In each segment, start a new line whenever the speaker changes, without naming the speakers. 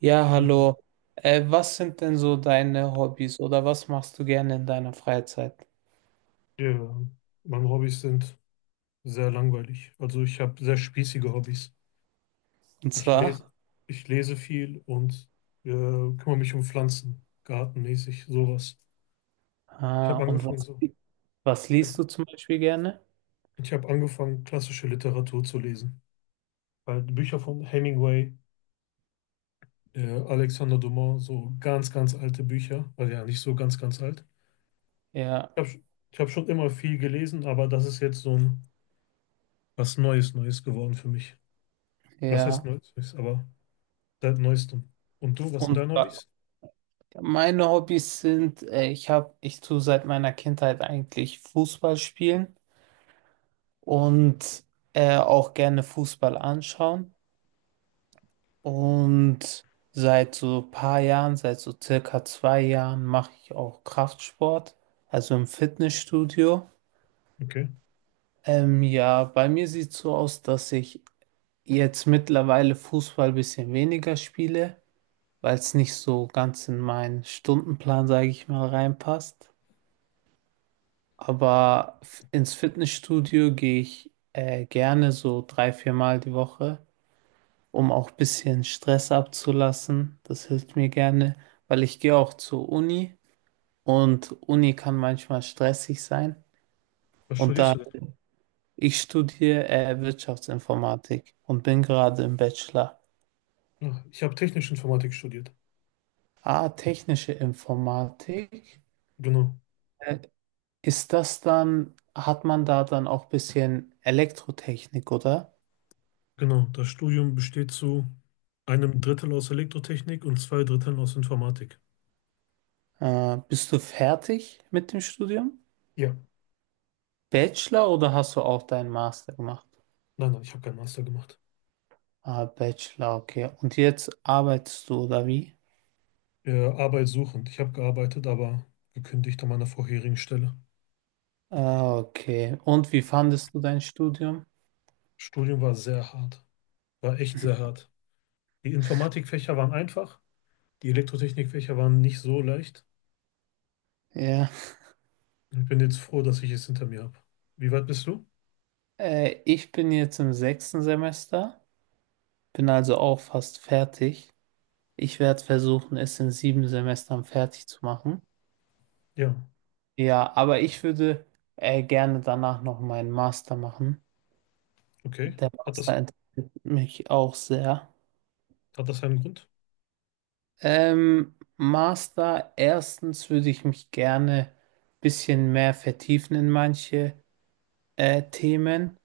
Ja,
Äh,
hallo. Was sind denn so deine Hobbys oder was machst du gerne in deiner Freizeit?
Ja, meine Hobbys sind sehr langweilig. Also ich habe sehr spießige Hobbys.
Und
Ich
zwar,
lese, ich lese viel und kümmere mich um Pflanzen, gartenmäßig, sowas. Ich
ah,
habe
und
angefangen
was,
so.
was liest du zum Beispiel gerne?
Ich habe angefangen, klassische Literatur zu lesen. Halt Bücher von Hemingway, Alexander Dumas, so ganz, ganz alte Bücher. Also ja, nicht so ganz, ganz alt.
Ja,
Ich habe ich hab schon immer viel gelesen, aber das ist jetzt so ein was Neues, Neues geworden für mich. Was heißt
ja.
Neues, Neues, aber. Seit neuestem. Und du, was sind
Und
deine
äh,
Hobbys?
meine Hobbys sind, ich tue seit meiner Kindheit eigentlich Fußball spielen und auch gerne Fußball anschauen. Und seit so ein paar Jahren, seit so circa 2 Jahren, mache ich auch Kraftsport, also im Fitnessstudio.
Okay.
Ja, bei mir sieht es so aus, dass ich jetzt mittlerweile Fußball ein bisschen weniger spiele, weil es nicht so ganz in meinen Stundenplan, sage ich mal, reinpasst. Aber ins Fitnessstudio gehe ich gerne so 3, 4 Mal die Woche, um auch ein bisschen Stress abzulassen. Das hilft mir gerne, weil ich gehe auch zur Uni und Uni kann manchmal stressig sein.
Was
Und da
studierst du denn?
Ich studiere Wirtschaftsinformatik und bin gerade im Bachelor.
Ach, ich habe technische Informatik studiert.
Ah, technische Informatik.
Genau.
Äh, hat man da dann auch ein bisschen Elektrotechnik, oder?
Genau, das Studium besteht zu einem Drittel aus Elektrotechnik und zwei Dritteln aus Informatik.
Bist du fertig mit dem Studium?
Ja.
Bachelor oder hast du auch deinen Master gemacht?
Nein, nein, ich habe keinen Master gemacht.
Ah, Bachelor, okay. Und jetzt arbeitest du, oder wie?
Arbeitssuchend. Ich habe gearbeitet, aber gekündigt an meiner vorherigen Stelle.
Ah, okay. Und wie fandest du dein Studium?
Studium war sehr hart. War echt sehr hart. Die Informatikfächer waren einfach, die Elektrotechnikfächer waren nicht so leicht.
Ja.
Ich bin jetzt froh, dass ich es hinter mir habe. Wie weit bist du?
Ich bin jetzt im 6. Semester. Bin also auch fast fertig. Ich werde versuchen, es in 7 Semestern fertig zu machen.
Ja,
Ja, aber ich würde gerne danach noch meinen Master machen.
okay.
Der
Hat das,
Master interessiert mich auch sehr.
hat das einen Grund?
Master, erstens würde ich mich gerne ein bisschen mehr vertiefen in manche Themen.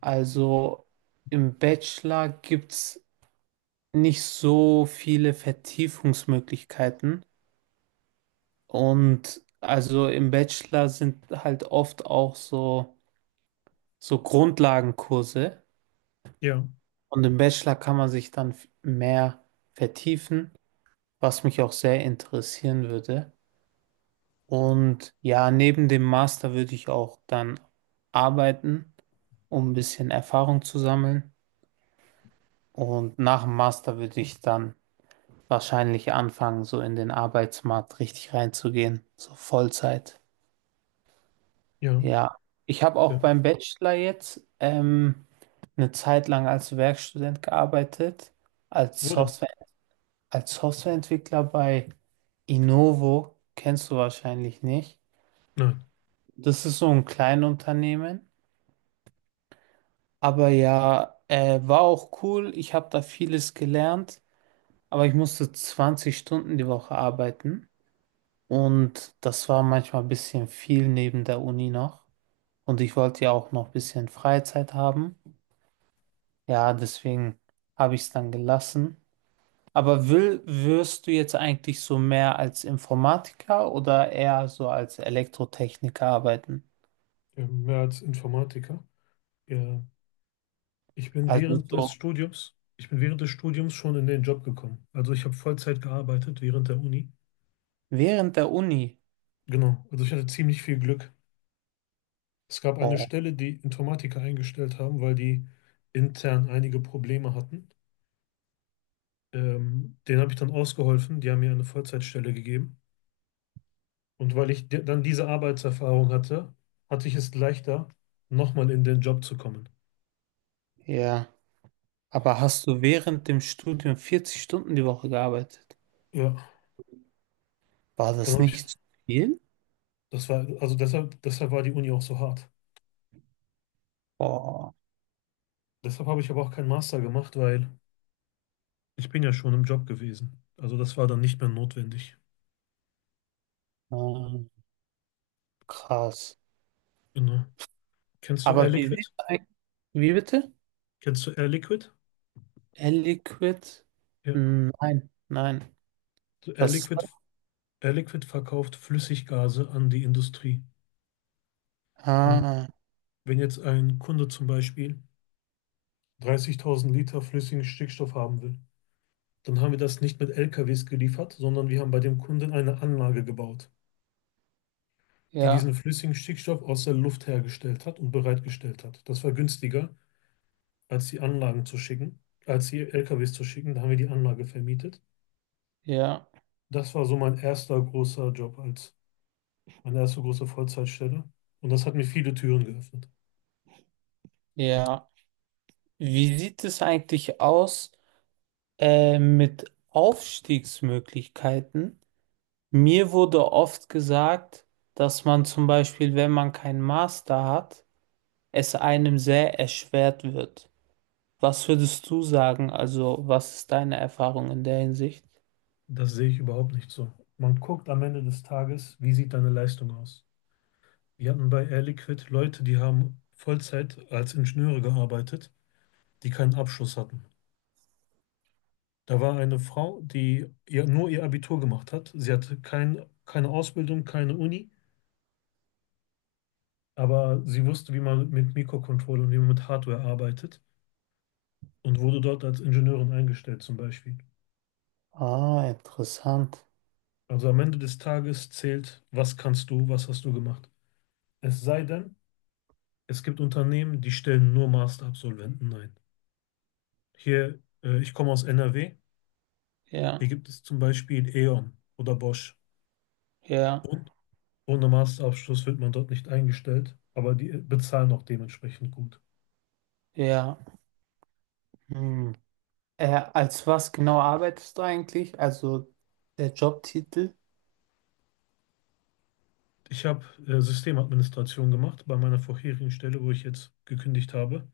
Also im Bachelor gibt es nicht so viele Vertiefungsmöglichkeiten. Und also im Bachelor sind halt oft auch so, so Grundlagenkurse.
Ja,
Und im Bachelor kann man sich dann mehr vertiefen, was mich auch sehr interessieren würde. Und ja, neben dem Master würde ich auch dann arbeiten, um ein bisschen Erfahrung zu sammeln. Und nach dem Master würde ich dann wahrscheinlich anfangen, so in den Arbeitsmarkt richtig reinzugehen, so Vollzeit.
ja,
Ja, ich habe auch
ja.
beim Bachelor jetzt eine Zeit lang als Werkstudent gearbeitet, als
Wurde?
Software, als Softwareentwickler bei Innovo, kennst du wahrscheinlich nicht.
Nein,
Das ist so ein Kleinunternehmen, aber ja, war auch cool. Ich habe da vieles gelernt, aber ich musste 20 Stunden die Woche arbeiten und das war manchmal ein bisschen viel neben der Uni noch. Und ich wollte ja auch noch ein bisschen Freizeit haben. Ja, deswegen habe ich es dann gelassen. Aber wirst du jetzt eigentlich so mehr als Informatiker oder eher so als Elektrotechniker arbeiten?
ja, mehr als Informatiker. Ja,
Also so
ich bin während des Studiums schon in den Job gekommen. Also ich habe Vollzeit gearbeitet während der Uni.
während der Uni.
Genau, also ich hatte ziemlich viel Glück. Es gab eine
Boah,
Stelle, die Informatiker eingestellt haben, weil die intern einige Probleme hatten. Denen habe ich dann ausgeholfen. Die haben mir eine Vollzeitstelle gegeben. Und weil ich dann diese Arbeitserfahrung hatte, hatte ich es leichter, nochmal in den Job zu kommen.
ja. Aber hast du während dem Studium 40 Stunden die Woche gearbeitet?
Ja,
War
dann
das
habe ich,
nicht zu viel?
das war, also deshalb war die Uni auch so hart.
Boah,
Deshalb habe ich aber auch keinen Master gemacht, weil ich bin ja schon im Job gewesen. Also das war dann nicht mehr notwendig.
ähm, krass.
Genau. Kennst du Air
Aber wie, sieht's
Liquid?
eigentlich- Wie bitte?
Kennst du Air Liquid?
L-Liquid?
Ja.
Nein, nein.
So Air
Was?
Liquid, Air Liquid verkauft Flüssiggase an die Industrie. Hm.
Ah,
Wenn jetzt ein Kunde zum Beispiel 30.000 Liter flüssigen Stickstoff haben will, dann haben wir das nicht mit LKWs geliefert, sondern wir haben bei dem Kunden eine Anlage gebaut, die
ja.
diesen flüssigen Stickstoff aus der Luft hergestellt hat und bereitgestellt hat. Das war günstiger, als die Anlagen zu schicken, als die LKWs zu schicken. Da haben wir die Anlage vermietet.
Ja,
Das war so mein erster großer Job, als meine erste große Vollzeitstelle. Und das hat mir viele Türen geöffnet.
ja. Wie sieht es eigentlich aus mit Aufstiegsmöglichkeiten? Mir wurde oft gesagt, dass man zum Beispiel, wenn man keinen Master hat, es einem sehr erschwert wird. Was würdest du sagen? Also, was ist deine Erfahrung in der Hinsicht?
Das sehe ich überhaupt nicht so. Man guckt am Ende des Tages, wie sieht deine Leistung aus? Wir hatten bei Air Liquid Leute, die haben Vollzeit als Ingenieure gearbeitet, die keinen Abschluss hatten. Da war eine Frau, die nur ihr Abitur gemacht hat. Sie hatte keine Ausbildung, keine Uni, aber sie wusste, wie man mit Mikrocontrollern und wie man mit Hardware arbeitet und wurde dort als Ingenieurin eingestellt zum Beispiel.
Ah, interessant.
Also am Ende des Tages zählt, was kannst du, was hast du gemacht. Es sei denn, es gibt Unternehmen, die stellen nur Masterabsolventen ein. Hier, ich komme aus NRW,
Ja,
hier gibt es zum Beispiel E.ON oder Bosch.
ja,
Und ohne Masterabschluss wird man dort nicht eingestellt, aber die bezahlen auch dementsprechend gut.
ja. Hm. Äh, als was genau arbeitest du eigentlich? Also der Jobtitel?
Ich habe Systemadministration gemacht bei meiner vorherigen Stelle, wo ich jetzt gekündigt habe.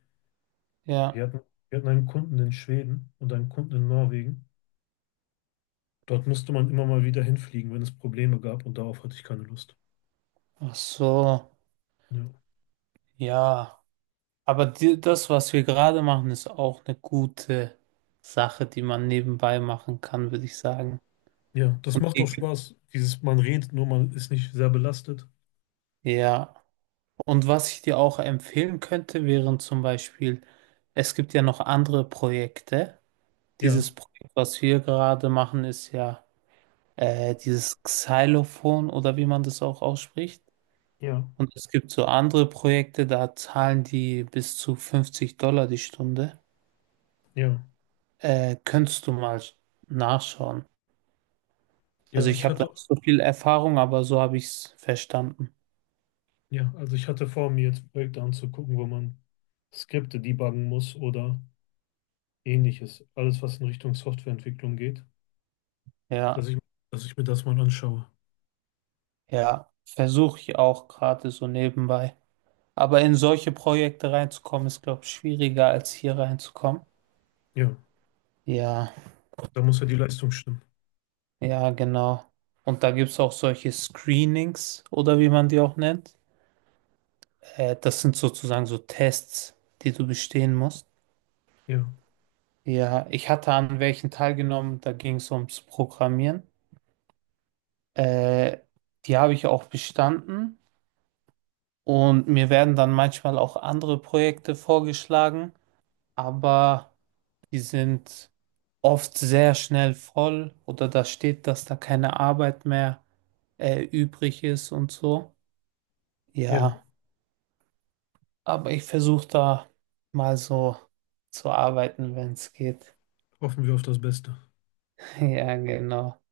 Ja.
Wir hatten, wir hatten einen Kunden in Schweden und einen Kunden in Norwegen. Dort musste man immer mal wieder hinfliegen, wenn es Probleme gab, und darauf hatte ich keine Lust.
Ach so.
Ja,
Ja, aber die, das, was wir gerade machen, ist auch eine gute Sache, die man nebenbei machen kann, würde ich sagen.
ja, das
Und
macht auch
die-
Spaß. Dieses, man redet nur, man ist nicht sehr belastet.
ja, und was ich dir auch empfehlen könnte, wären zum Beispiel, es gibt ja noch andere Projekte.
Ja,
Dieses Projekt, was wir gerade machen, ist ja dieses Xylophon oder wie man das auch ausspricht.
ja,
Und es gibt so andere Projekte, da zahlen die bis zu $50 die Stunde.
ja,
Könntest du mal nachschauen. Also
ja.
ich
Ich
habe da
hatte,
nicht so viel Erfahrung, aber so habe ich es verstanden.
ja, also ich hatte vor, mir jetzt Projekte anzugucken, wo man Skripte debuggen muss oder Ähnliches, alles was in Richtung Softwareentwicklung geht,
Ja,
dass ich, dass ich mir das mal anschaue.
ja, versuche ich auch gerade so nebenbei. Aber in solche Projekte reinzukommen, ist, glaube ich, schwieriger als hier reinzukommen.
Ja,
Ja,
da muss ja die Leistung stimmen.
ja, genau. Und da gibt es auch solche Screenings oder wie man die auch nennt. Das sind sozusagen so Tests, die du bestehen musst.
Ja,
Ja, ich hatte an welchen teilgenommen, da ging es ums Programmieren. Äh, die habe ich auch bestanden. Und mir werden dann manchmal auch andere Projekte vorgeschlagen, aber die sind oft sehr schnell voll oder da steht, dass da keine Arbeit mehr übrig ist und so.
ja,
Ja, aber ich versuche da mal so zu arbeiten, wenn es geht.
hoffen wir auf das Beste.
Ja, genau.